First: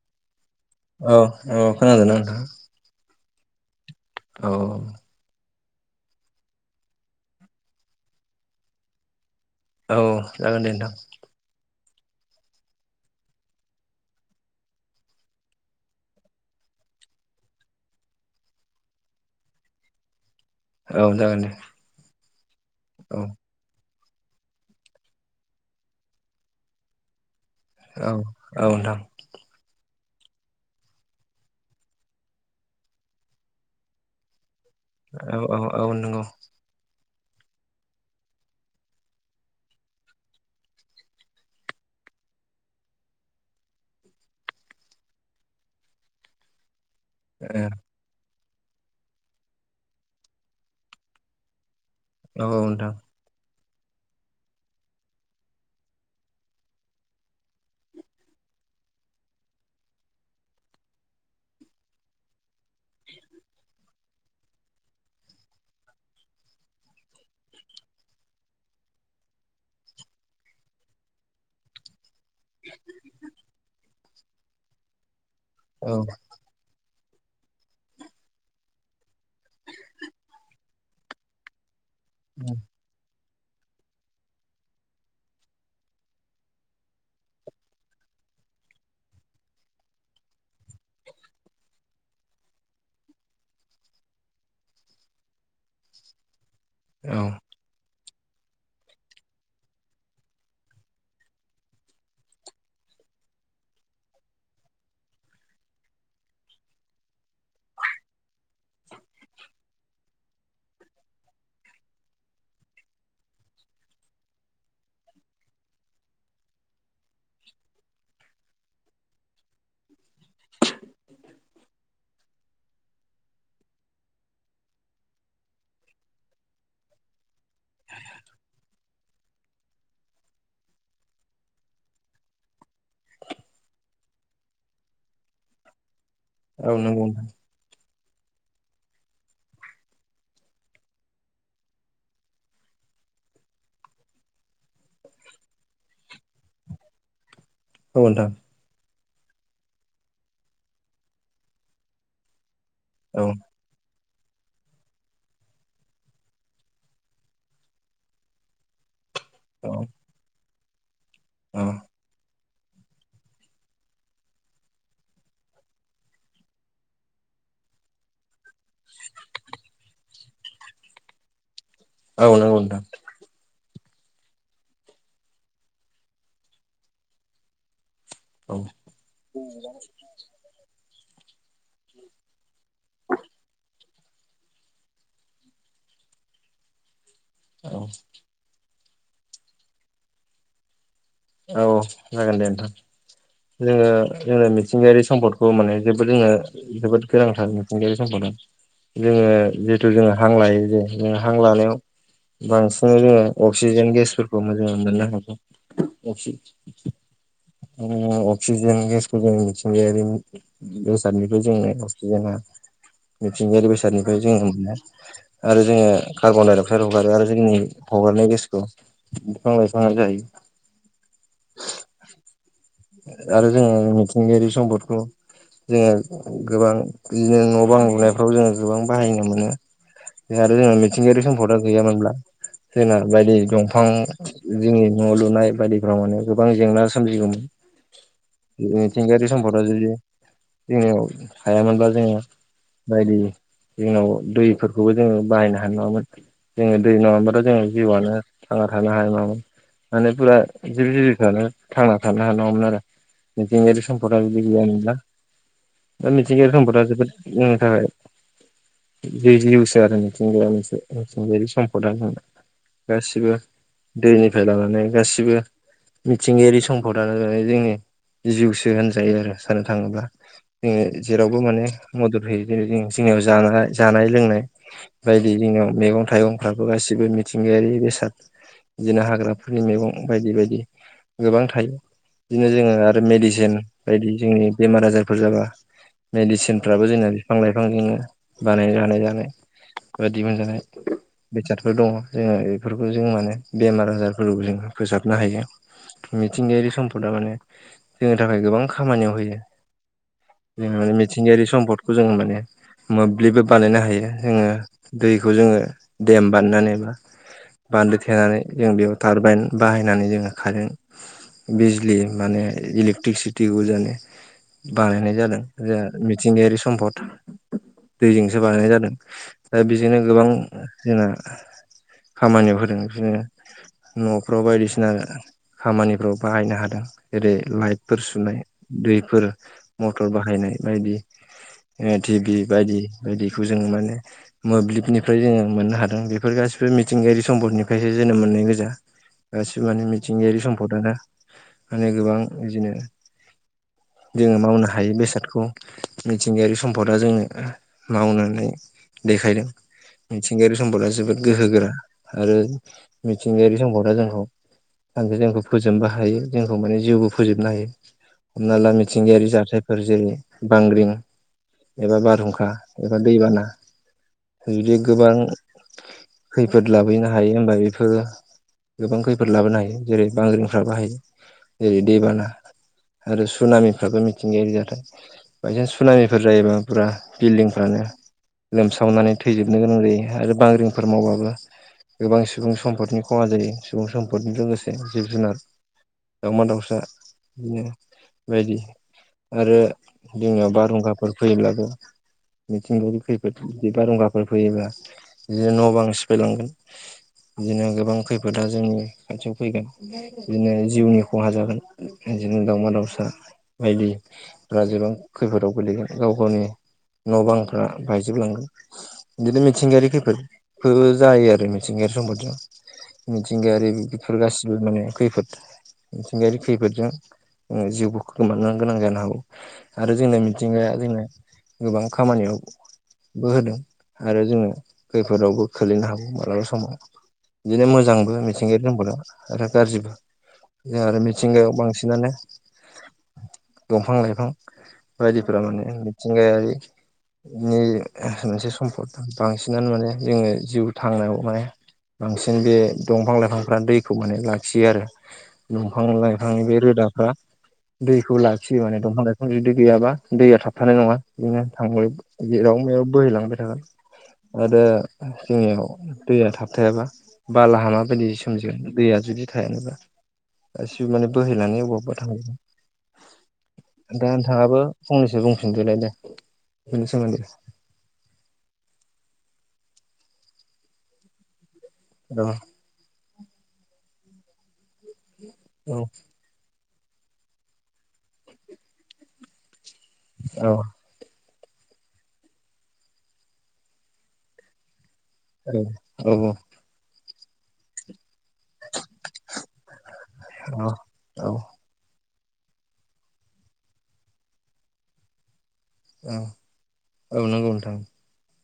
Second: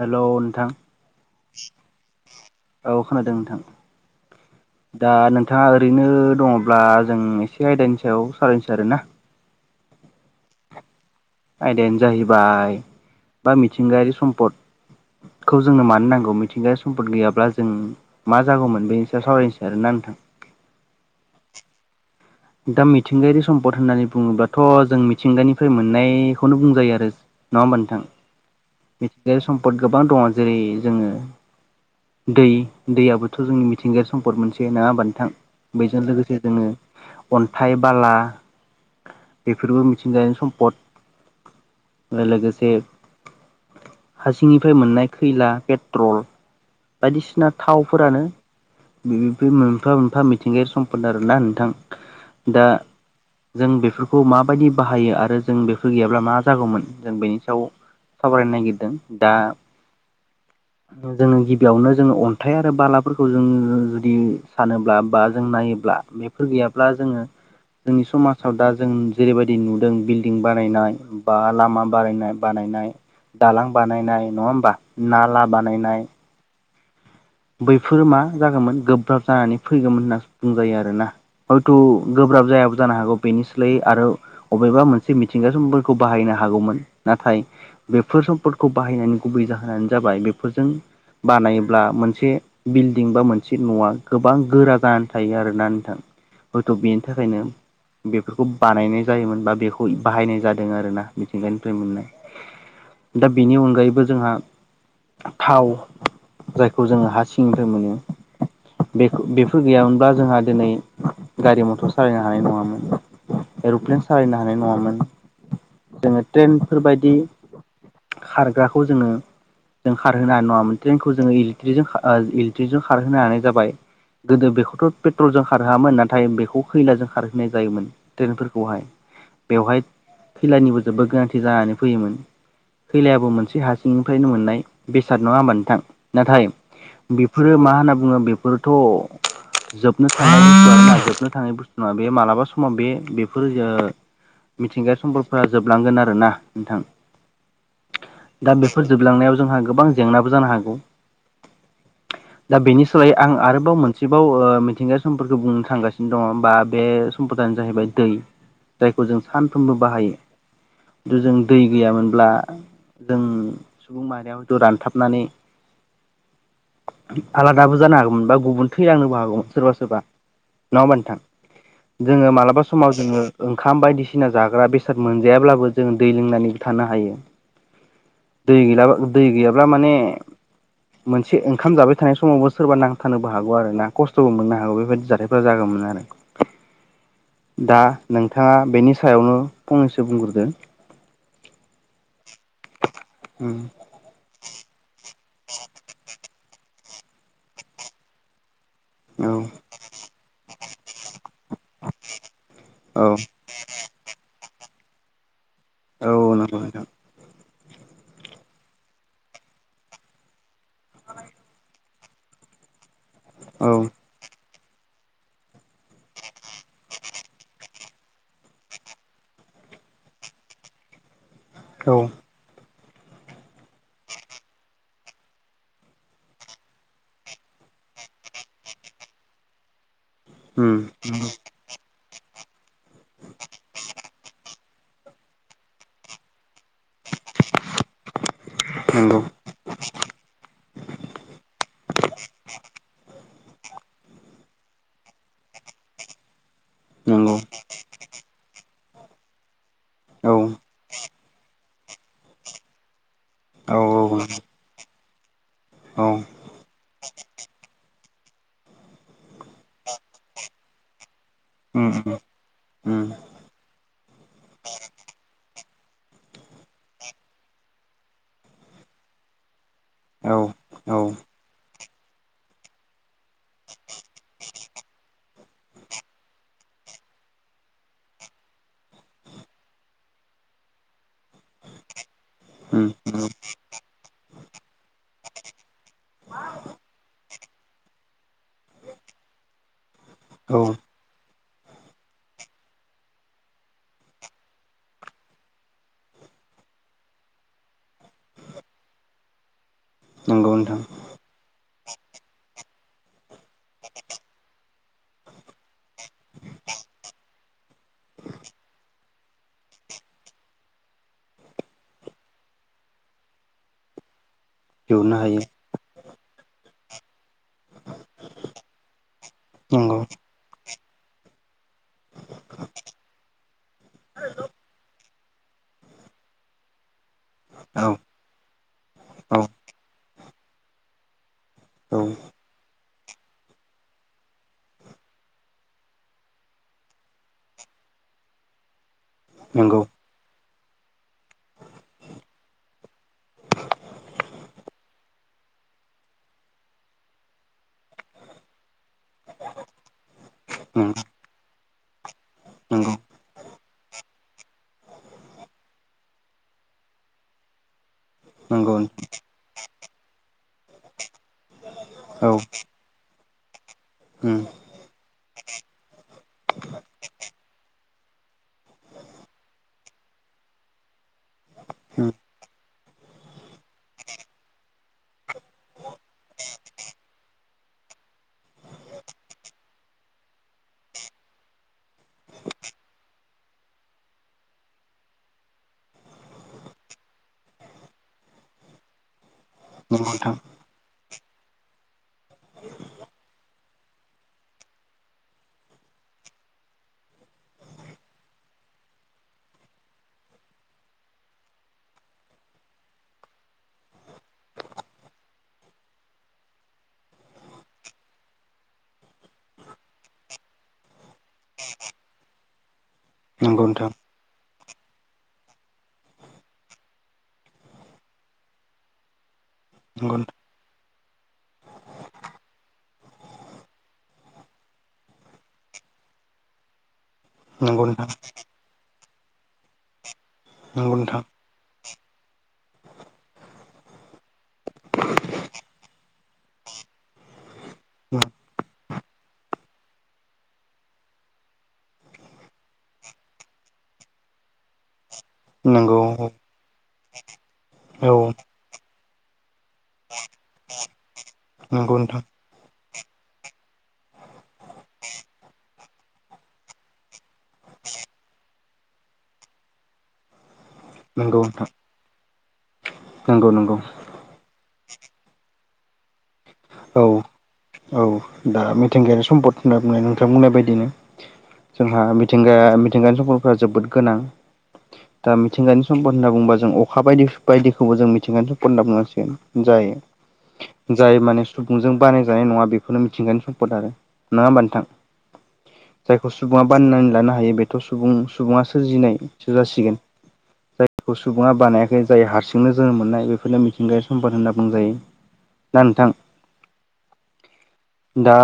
Hello नोंथां। औ औ खोनादोंना नोंथाङा? औ खोनादों नोंथां। औ दा नोंथाङा ओरैनो दंङब्ला जों एसे आयदानि सायाव सालायनोसै आरोना। औ जागोन दे नोंथां। आयदायानो जाहैबाय बा मिथिंगायारि सम्पद। खौ जोंनो मानो नांगौ मिथिंगारि सम्पद गैयाब्ला जों मा जागौमोन बेनिसायाव सावरायनोसै आरोना नोंथां? औ जागोन दे। दा औ मिथिंगायारि सम्पद होननानै बुङोब्लाथ' जों मिथिंगानिफ्राय मोननायखौनो बुंजायो आरो। नङा होमबा नोंथां औ औ नोंथां मिथिंगायारि सम्पद गोबां दङ जेरै जोङो दै दैयाबोथ' जोंनि मिथिंगायारि सम्पद मोनसे नोङा होनबा नोंथां औ औ औ बैजों नंगौ लोगोसे जोङो अन्थाइ बाला बेफोरबो मिथिंगायानि सम्पद। ओ लोगोसे हासिंनिफ्राय मोननाय खैला पेट्रल औ बायदिसिना थावफोरानो [unintelligible] बे मोनफा मोनफा मिथिंगायारि सम्पद आरोना नोंथां। औ दा नोंथां जों बेफोरखौ माबायदि बाहायो आरो जों बेफोर गैयाब्ला मा जागौमोन जों बेनि सायाव सावरायनो नागिरदों दा जोङो गिबियावनो जोङो हाथथाय आरो बालाफोरखौ जों जुदि सानोब्ला बा जों नायोब्ला बेफोर गैयाब्ला ब्ला जोङो जोंनि समाजाव दा जों जेरैबायदि नुदों बिल्डिं बारायनाय बा लामा बारायनाय बानायनाय दालां बानायनाय नङा होमबा नाला औ बानायनाय। बैफोरो मा जागौमोन गोब्राब जानानै फैगौमोन होनना बुंजायो आरोना। हयथु गोब्राब जायामोन। जानो हागौ बेनि सोलायै आरो अबेबा मोनसे मिथिंगासफोरखौ बाहायनो हागौमोन नाथाय बेफोर सम्पदखौ बाहायनानै गुबै जाहोनानो जाबाय बेफोरजों बानायोब्ला मोनसे मोनसे बिल्डिं बा मोनसे न'आ गोबां गोरा जानानै थायो आरो ना नोंथां। हयथ' बेनि औ थाखायनो बेफोरखौ बानायनाय जायोमोन बा बेखौ बाहायनाय जादों आरोना मिथिंगानिफ्राय मोननाय दा बेनि अनगायैबो जोंहा थाव खौ जोङो हा सिंनिफ्राय मोनो। बे बेफोर गैयामोनब्ला जोंहा दिनै गारि मथर सालायनो हानाय नङामोन। एर'प्लेन सालायनो हानाय नङामोन जोङो ट्रेनफोरबायदि खारग्राखौ जोङो जों खारहोनो हानाय नङामोन ट्रेनखौ जोङो जों इलेकट्रिकजों खारहोनो हानो जाबाय। गोदो बेखौथ' पेट्रलजों खारहोआमोन नाथाय बेखौ खैलाजों खार होननाय जायोमोन ट्रेनफोरखौहाय बेवहाय खैलानिबो जोबबो गोनांथि जानानै फैयोमोन। खैलायाबो मोनसे हारसिंनिफ्रायनो मोननाय बेसाद नङा होमबा नोंथां नाथाय औ नंगौ। बेफोरो मा होनना बुङो बेफोरथ' जोबनो थांनाय बुसतुआ जोबनो थांनाय बुस्थु नङा बे मालाबा समाव बे बेफोर ओ मिथिंगाया सम्बलफोरा जोबलांगोन आरो ना नोंथां। औ नोंथां। दा बेफोर जोबलांनायाव जोंहा गोबां जेंनाबो जानो हागौ। दा बेनि सोलायै औ नोंथां आं आरो बाव मोनसेबाव ओ मिथिंगायारि सम्फदफोरखौ बुंनो थांगासिनो दङ बा बे सम्पदानो जाहैबाय दै जायखौ जों औ सानफ्रोमबो बाहायो। खिन्थु जों दै गैयामोनब्ला जों सुबुं माहारियाव हयथ' रानथाबनानै आलादाबो जानो हागौमोन बा गुबुन थैलांनोबो हागौमोन सोरबा सोरबा नङा होमबा नोंथां। औ जोङो नंगौ मालाबा नोंथां समाव जोङो ओंखाम बायदिसिना जाग्रा बेसाद मोनजायाब्लाबो जोङो दै लोंनानै थानो हायो। औ दै गैलाबा दै गैयाब्ला माने मोनसे ओंखाम जाबाय थानाय समावबो सोरबा नांथारानोबो हागौ आरो ना खस्थ'बो मोननो हागौ बेबायदि जाथायफोरा जागौमोन आरो। औ दा नोंथाङा बेनि सायावनो फंनैसो बुंग्रोदो। औ जागोन दे नोंथां उम जोङो जोंनो मिथिंगायारि सम्पदखौ माने जोङो जोबोद गोनांथार मिथिुंगायारि सम्दआ जोङो बे औ जिथु जोङो हां लायो जे जो हां लानायाव बांसिनै औ जोङो अक्सिजेन गेसफोरखौ मोजाङै मोननो हागौ। औ नंगौ नोंथां अक्सिजेन गेसखौ जोङो बेसादनिफ्राय जोंङो अक्सिजेना औ मिथिंगायारि बेसादनिफ्राय जोङो मोनो। आरो जोङो कार्बन डाइ अक्साइद हगारो आरो जोंनि हगारनाय गेसखौ बिफां लाइफांआ जायो। औ। आरो जोङो मिथिंगायारि सम्पदखौ जोङो गोबां बिदिनो न' बां लुनायफ्राव जोङो गोबां बाहायनो मोनो जे आरो उम मिथिंगायारि सम्पदआ गैयामोनब्ला जार बायदि दंफां जोंनि न' लुनाय बायदिफ्राव माने गोबां जेंना सोमजिगौ जों नंगौ मिथिंगायारि सम्पदा जुदि जोंनियाव हायामोनब्ला जोङो बायदि जोंनाव दैफोरखौबो जोङो बाहायनो हानाय नङामोन जोङो दै नंगौ नङाबाथ' जोङो जिउआनो थांना थानो हाया नामोन माने औ फुरा जिब जिबिफ्रानो थांना थानो हानांगौमोन आरो औ मिथिंगायारि सम्पदआ जुदि गैयामोनब्ला औ दा मिथिंगायारि सम्पदआ जोबोद जोंनि थाखाय बे जिउसो आरो मिथिंगाया मोनसे मिथिंगारि उम सम्पदा उम उम गासिबो दैनिफ्राय लानानै गासिबो मिथिंगायारि सम दानोनानै जोंनि जिउसो होनजायो आरो सानो थाङोब्ला औ जोङो औ जेरावबो माने मदद होयो जेरै जों जोंनियाव जानाय जानाय लोंनाय बायदि जोंङनाव मैगं थाइगंफ्राबो गासिबो मिथिंगायारि बेसाद दिनो हाग्राफोरनि मैगं बायदि बायदि गोबां थायो। बिदिनो जोङो औ आरो मेडिसिन बायदि जोंनि बेमार आजारफोर जाबा मेडिसिनफ्राबो जोंना बिफां लाइफांजोंनो बानाय हानाय जानाय बेबायदि मोनजानाय बेसादफोर दङ जोङो बेफोरखौ जों माने बेमार आजारफोर जोङ फोसाबनो हायो मिथिंगायारि सम्पदा माने जोंनि थाखाय गोबां खामानियाव होयो नंगौ नोंथां जोङो मिथिंगायारि सम्दखौ जोङो माने मोब्लिबबो बानायनो हायो जोङो दैखौ जोङो देम बानायनानैबा बान्दो थेनानै जों बेयाव टारबाइन बाहायनानै जोङो खारेन्ट बिजलि माने इलेक्ट्रिसिटिखौ जाने बानायनाय दिहुननो हायो जादों ज मिथिंगायारि सम्पद दैजोंसो बानायनाय जादों दा नंगौ बेजोंनो गोबां जोंना खामानियाव होदों बिदिनो न'फ्राव बायदिसिना खामानिफ्राव बाहायनो हादों जेरै औ लाइटफोर सुनाय दैफोर औ मटर बाहायनाय बायदि औ टिभि बायदि बायदिखौ जों माने मोब्लिबनिफ्राय जोङो मोननो हादों बेफोर गासिबो मिथिंगायारि सम्पदनिफ्रायसो जोनोम मोन्नाय गोजा गासिबो नंगौ माने मिथिंगायारि सम्पदानो माने गोबां बिदिनो जोङो मावनो हायो बेसादखौ मिथिंगायारि सम्फदा जोंङो मावनानै देखायदों मिथिंगायारि सम्पदा नंगौ जोबोद गोहोगोरा आरो मिथिंगायारि सम्पदा जोंखौ सान जोंखौ फोजोबबो हायो जोंखौ माने जिउबो फोजोबनो हायो हमना ला नंगौ मिथिंगायारि जाथायफोर जेरै बांग्रिं एबा औ बारहुंखा एबा दैबाना जुदि गोबां खैफोद लाबोहैनो हायो होमबा बेफोर गोबां खैफोद लाबोनो हायो जेरै बांग्रि ाब बोाहायो जेरै दैबाना आरो सुनामिफ्राबो मिथिंगायारि जथाय बायसेन्स सुनामिफोर जायोबा पुरा बिल्डिंफ्रानो लोमसावनानै थैजोबनो गोनां जायो आरो बांग्रिंफोर मावबाबो गोबां सुबुं सम्पदनि खहा जायो सुबुं सम्फदजों लोगोसे जिब जुनार दाउमा दाउसा बिदिनो बायदि आरो नंगौ नोंथां जोंनियाव बारहुंखाफोर फैयोब्लाबो मिथिंगावि खैफोद बिदि बारुंगाफोर फैयोबा बिदिनो न' बां सिफायलांगोन बिदिनो गोबां खैफोदा जोंनि खाथियाव फैगोन बिदिनो जिउनि खहा जागोन बिदिनो दाावमा दाउसा बायदि ओ जेबां खैफोदाव गोलैगोन गाव गावनि न' बांफ्रा बायजोबलांगोन। बिदिनो मिथिंगायारि खैफोदखौ जायो आरो मिथिंगायारि सम्पतयाव जिग नंगौ आरो नोंथां बेफोरुरखौसि माने खैफोद मिथिंगायारि खैफोदजों ओ जिउबो खोमानो गोनां जानो हागौ। आरो नंगौ जोंनो मिथिंगाया जोंनो गोबां खामानियाव बो होदों आरो जोङो खैफोदावबो खोलैनो हागौ मालाबा समाव बिदिनो नोंथां मोजांबो मिथिंगायारि सम्पदा आरो गाज्रिबो ओ नंगौ आरो नोंथां मिथिंगायाव बांसिनानो दंफां लाइफां बायदिफोरा माने मिथिंगायारि नि मोनसे सम्फद बांसिनानो माने जोङो जिउ थांनायाव माने बांसिन बे दंफां लाइफांफ्रा दैखौ माने लाख खियो आरो दंफां नंगौ औ लाइफांनि बे रोदाफ्रा दैखौ लाखियो माने दंफां लाइफां जुदि गैयाबा दैया थाबथानाय नङा बिदिनो नंगौ नोंथां [unintelligible] जेराव मेराव बोहैलांबाय थागोन आरो जोंनियाव दैया थाबथायाबा बालाहामा बायदि सोमजिगोन दैया जुदि थायानोबा गासिबो माने बोहैनानै अबवबा - अबवबा थां नंगौ-नंगौ। दा नोंथाङाबो फंनैसो बुंफिनदोलायदे बेनि औ सोमोन्दै। औ दा मिथिंगायारि सम्पद होनना बुंनाय नोंथां बुंनाय बायदिनो जोंहा औ मिथिंगाया मिथिंगायारि सम्पद फोर जोबोद गोनां। दा औ मिथिंगानि सम्पद होनना बुंबा जों अखा बायदि बायदिखौबो जों मिथिंगानि सम्पद बुंनांसिगोन जाय औ। जाय माने सुबुंजों बानायजानाय नङा बेफोरनो मिथिंगानि सम्पद आरो। नङा होमबा नोंथां? औ - औ - जायखौ औ। सुबुङा बानायनानै लानो हायो बेथ' सुबुं सुबुङा सोरजिनाय सो जासिगोन। औ जायखौ औ सुबुङा बानायाखै जाय हारसिंनो जोनोम मोननाय बेफोरनो मिथिंगायारि सम्पद होनना बुंजायो। ना नोंथां ओं औ नंगौ नोंथां। दा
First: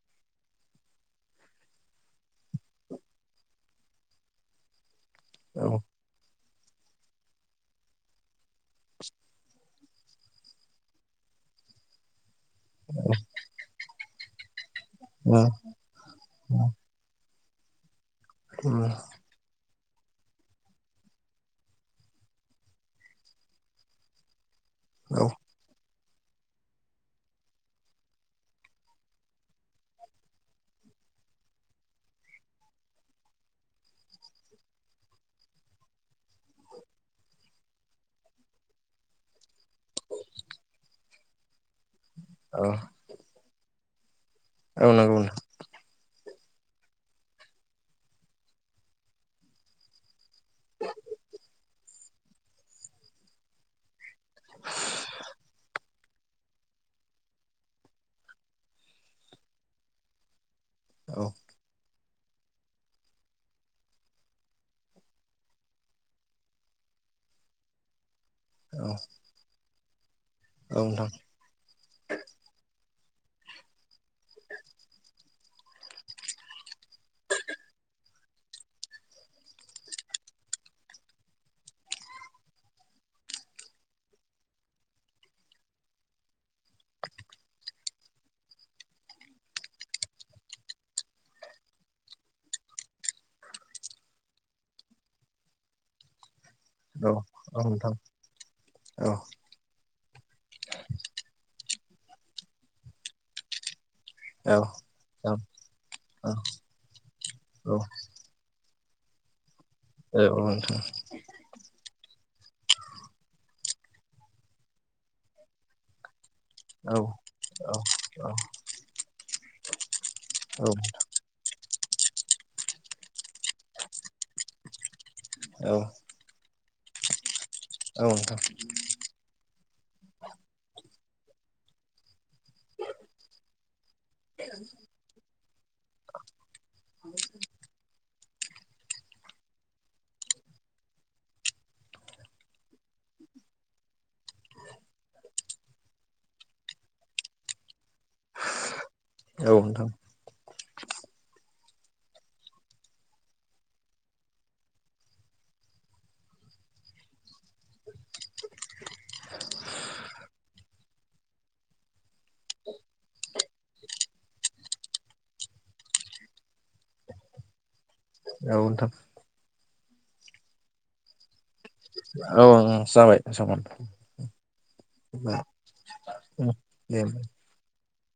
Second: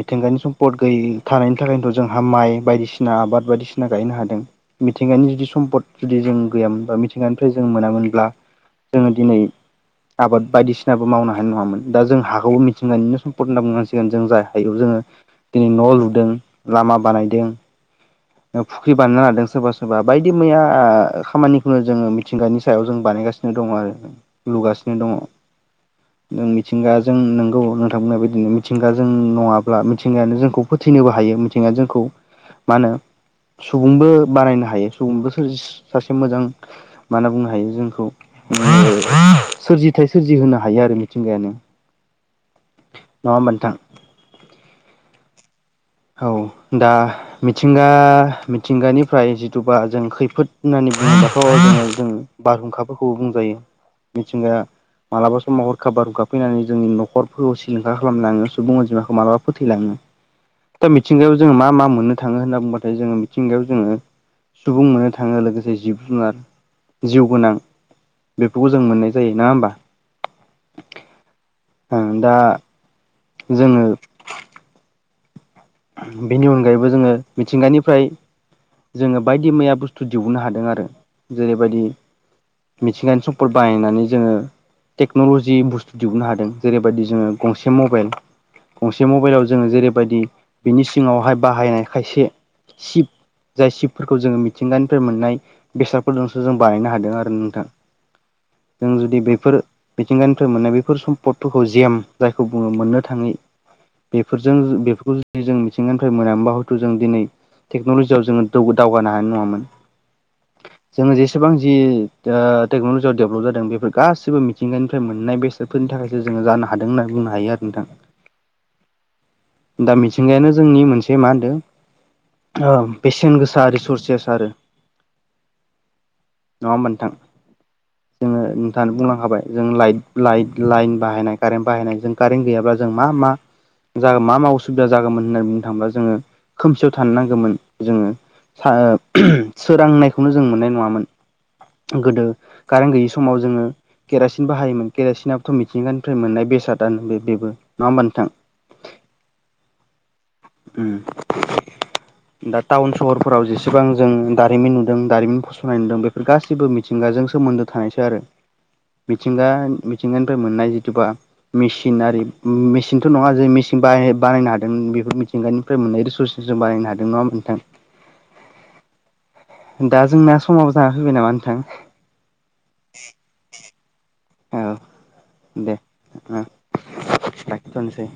मिथिंगानि सम्पद गै थानायनि थाखायनोथ' जोंहा माइ बायदिसिना आबाद बायदिसिना गायनो हादों। मिथिंगानि जुदि औ सम्पद जुदि जों गैयामोन बा मिथिंगानिफ्राय जों मोनामोनब्ला जोङो दिनै आबाद बायदिसिनाबो मावनो हानाय नङामोन दा जों हा खौ मिथिंगानिनो सम्पत होनना बुंनांसिगोन जों जाय हायाव जोङो औ दिनै न' लुदों। लामा बानायदों, ओ फुख्रि बानायनो लादों सोरबा सोरबा बायदि मैया खामानिखौनो जोङो मिथिंगानि सायाव जों बानायगासिनो दङ आरो। लुगासिनो दङ। औ नों मिथिंगाजों नोंगौ नोंथां बुंनाय बिदिनो मिथिंगाजों नङाब्ला मिथिंगायानो जोंखौ फोथैनोबो हायो मिथिंगाया जोंखौ मा होनो सुबुंबो बानायनो हायो सुबुंबो सोरजिस सासे मोजां मा बुंनो हायो जोंखौ ओ सोरजिथाय सोरजिहोनो हायो आरो मिथिंगायानो। अ। नङा नोंथां? ओ नांगौ नो औ दा मिथिंगा मिथिंगानिफ्राय जिथुबा जों खैफोद होननानै बुंङोबाथ' जोङो जों बारहुंखाफोरखौबो बुंजायो मिथिंगा मालाबा समाव हरखाब बारहुंखा फैनानै जोंनि न'खरफोरखौ सिलिंखार खालामलाङो सुबुं अनजिमाखौ मालाबा फोथैलाङो। दा औ मिथिंगायाव जोङो मा-मा मोनो? थाङो होनना बुंबाथाय जोङो मिथिंगायाव जोङो सुबुं मोननो थाङो लोगोसे जिब जुनार जिउ गोनां बेफोरखौ जों मोननाय जायो। नङा होमबा? औ नोंथां। ओ दा जोङो [inaudible] बेनि अनगायैबो जोङो मिथिंगानिफ्राय जोङो बायदि मैया बुस्थु दिहुननो हादों आरो। जेरैबायदि मिथिंगानि सम्द बाहायनानै जोङो टेक्न'लजि बुस्थु दिहुननो हादों। जेरैबायदि जोङो गंसे मबाइल गंसे मबाइलाव जोङो जेरैबायदि बिनि सिङावहाय बाहायनाय खायसे शिब जाय शिबफोरखौ जोङो मिथिंगानिफ्राय मोननाय बेसादफोरजोंसो जों बानायनो औ हादों आरो। औ नोंथां जों औ जुदि बेैफोर मिथिंगानिफ्राय मोननाय बेफोर सम्पदफोरखौ जेम जायखौ बुङो मोननो थाङो बेफोरजों औ बेफोरखौ ज जों मिथिंगानिफ्राय मोनामोनबा हयतु जों दिनै औ नोंथां औ टेकनलि फुजायाव जोङो दावगानो हानाय नङामोन। [unintelligible] जोङो जेसेबां जि टेक्न'लजियाव डेभेलप जादों। बेफोर गासिबो मिथिंगानिफ्राय मोननाय बेसाद बेफोरनि थाखाय जानो हादों औ होनना नोंथां बुंनो हायो आरो नोंथां। दा मिथिंगायानो जोंनि मोनसे बे मा होनदों बेसेन गोसा रिसरसेस आरो। औ। नङा होमबा नोंथां। जोङो नोंथाङा बुंलांखाबाय जों लाइट लाइट लाइन बाहायनाय कारेन्ट बाहायनाय जों कारेन्ट गैयाब्ला जों मा मा ज मा मा असुबिदा जागौमोन होननानै बुंनो थाङोबा जोङो खोमसियाव थानो नांगौमोन जोङो सोरांनायखौनो जों मोननाय नङामोन। गोदो कारेन्ट गैयि समाव जोङो केरासिन बाहायोमोन केरासिनाबथ' मिथिंगानिफ्राय मोननाय बेसादानो बेबो नङा होमबा नोंथां। औ‌ नोंथां। [unintelligible] दा टाउन सहरफोराव जेसेबां जों दारिमिन नुदों दारिमिन फसंनाय नुदों। बे बे गासैबो मिथिंगाजों सोमोन्दो थानायसै आरो। मिथिंगा मिथिंगानिफ्राय मोननाय जिथुबा मेचिन आरि मेसिनथ' नङा जों मेसिन बा बानायनो हादोंमोन। बेफोर मिथि थिंगानिफ्राय मोननाय रिसर्सजों जों बानायायनो हादों नङा नोंथां। औ नोंथां। दा जोंना समाव जाना फैबाय नामा नोंथां। औ जाबाय समान औ दे दे दखिथ'नोसै।